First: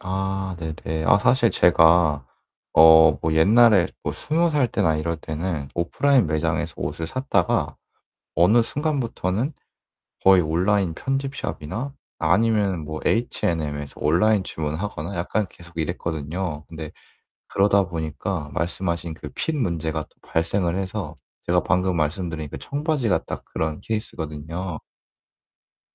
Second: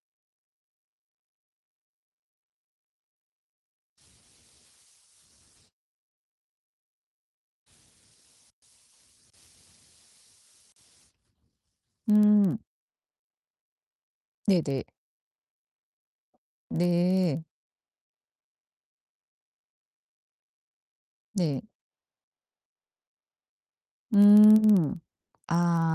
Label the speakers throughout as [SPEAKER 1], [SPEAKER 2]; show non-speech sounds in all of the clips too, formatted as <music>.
[SPEAKER 1] 아 네네. 아 사실 제가 어 뭐 옛날에 뭐 20 살 때나 이럴 때는 오프라인 매장에서 옷을 샀다가 어느 순간부터는 거의 온라인 편집샵이나
[SPEAKER 2] 음.
[SPEAKER 1] 아니면은 뭐 H&M에서 온라인
[SPEAKER 2] 네네.
[SPEAKER 1] 주문하거나 약간 계속 이랬거든요. 근데
[SPEAKER 2] 네.
[SPEAKER 1] 그러다 보니까 말씀하신 그 핏 문제가 발생을 해서 제가
[SPEAKER 2] 네.
[SPEAKER 1] 방금 말씀드린 그 청바지가 딱 그런 케이스거든요.
[SPEAKER 2] 음.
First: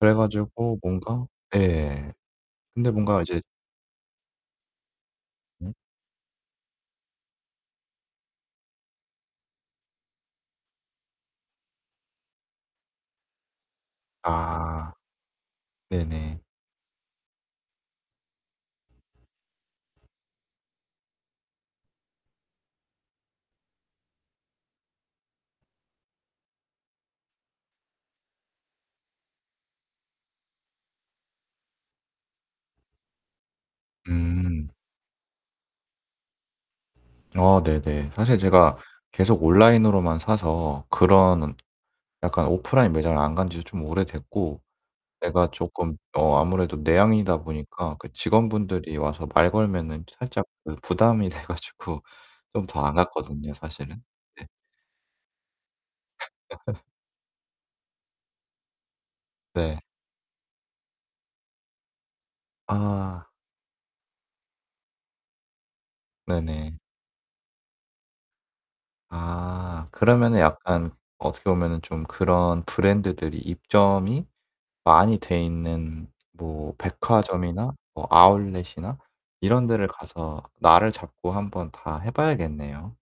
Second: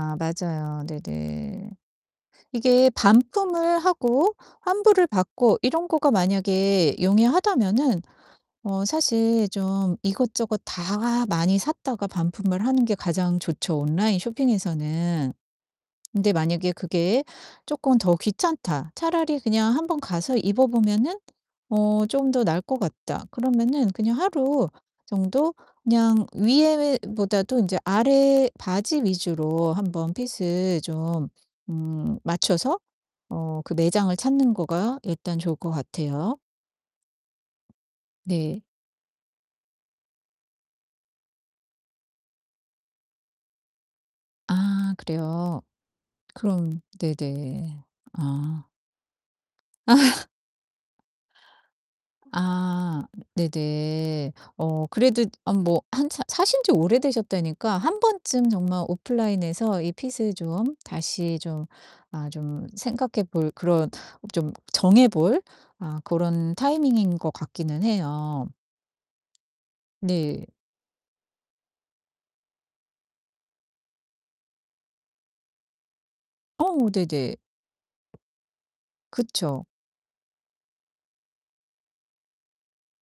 [SPEAKER 1] 그래 가지고
[SPEAKER 2] 맞아요.
[SPEAKER 1] 뭔가
[SPEAKER 2] 네네.
[SPEAKER 1] 예.
[SPEAKER 2] 이게
[SPEAKER 1] 근데 뭔가 이제
[SPEAKER 2] 반품을 하고 환불을 받고
[SPEAKER 1] 응?
[SPEAKER 2] 이런 거가 만약에 용이하다면은 어 사실 좀 이것저것 다 많이 샀다가 반품을 하는 게 가장 좋죠 온라인
[SPEAKER 1] 아.
[SPEAKER 2] 쇼핑에서는. 근데
[SPEAKER 1] 네네.
[SPEAKER 2] 만약에 '그게 쪼끔 더 귀찮다. 차라리 그냥 한번 가서 입어 보면은 어 좀 더 나을 것 같다.' 그러면은 그냥 하루 정도 그냥 위에 보다도 인제 아래 바지 위주로 한번 핏을 좀 음 맞춰서 어 그 매장을 찾는
[SPEAKER 1] 음.
[SPEAKER 2] 거가 일단 좋을 것 같아요.
[SPEAKER 1] 아 네네. 사실
[SPEAKER 2] 네.
[SPEAKER 1] 제가 계속 온라인으로만 사서 그런 약간 오프라인 매장을 안 간 지도 좀 오래됐고
[SPEAKER 2] 아
[SPEAKER 1] 내가
[SPEAKER 2] 그래요.
[SPEAKER 1] 쪼끔 어 아무래도
[SPEAKER 2] 그럼
[SPEAKER 1] 내향인이다
[SPEAKER 2] 네네.
[SPEAKER 1] 보니까 그
[SPEAKER 2] 아.
[SPEAKER 1] 직원분들이 와서 말 걸면은
[SPEAKER 2] 아.
[SPEAKER 1] 살짝 그 부담이 돼 가지고 좀 더 안
[SPEAKER 2] 아
[SPEAKER 1] 갔거든요 사실은.
[SPEAKER 2] 네네.
[SPEAKER 1] 네.
[SPEAKER 2] 어 그래도 아 뭐 한 사 사신지
[SPEAKER 1] <laughs>
[SPEAKER 2] 오래되셨다니까 한 번쯤 정말
[SPEAKER 1] 네.
[SPEAKER 2] 오프라인에서 이 핏을 좀 다시 좀 아 좀 생각해
[SPEAKER 1] 아.
[SPEAKER 2] 볼 그런 좀 정해 볼 아 고런
[SPEAKER 1] 네네.
[SPEAKER 2] 타이밍인 것 같기는 해요.
[SPEAKER 1] 아 그러면은
[SPEAKER 2] 네.
[SPEAKER 1] 약간 어떻게 보면은 좀 그런 브랜드들이 입점이 많이 돼 있는 뭐
[SPEAKER 2] 어 네네.
[SPEAKER 1] 백화점이나 뭐 아울렛이나
[SPEAKER 2] 그쵸.
[SPEAKER 1] 이런 데를 가서 날을 잡고 한번 다 해 봐야겠네요.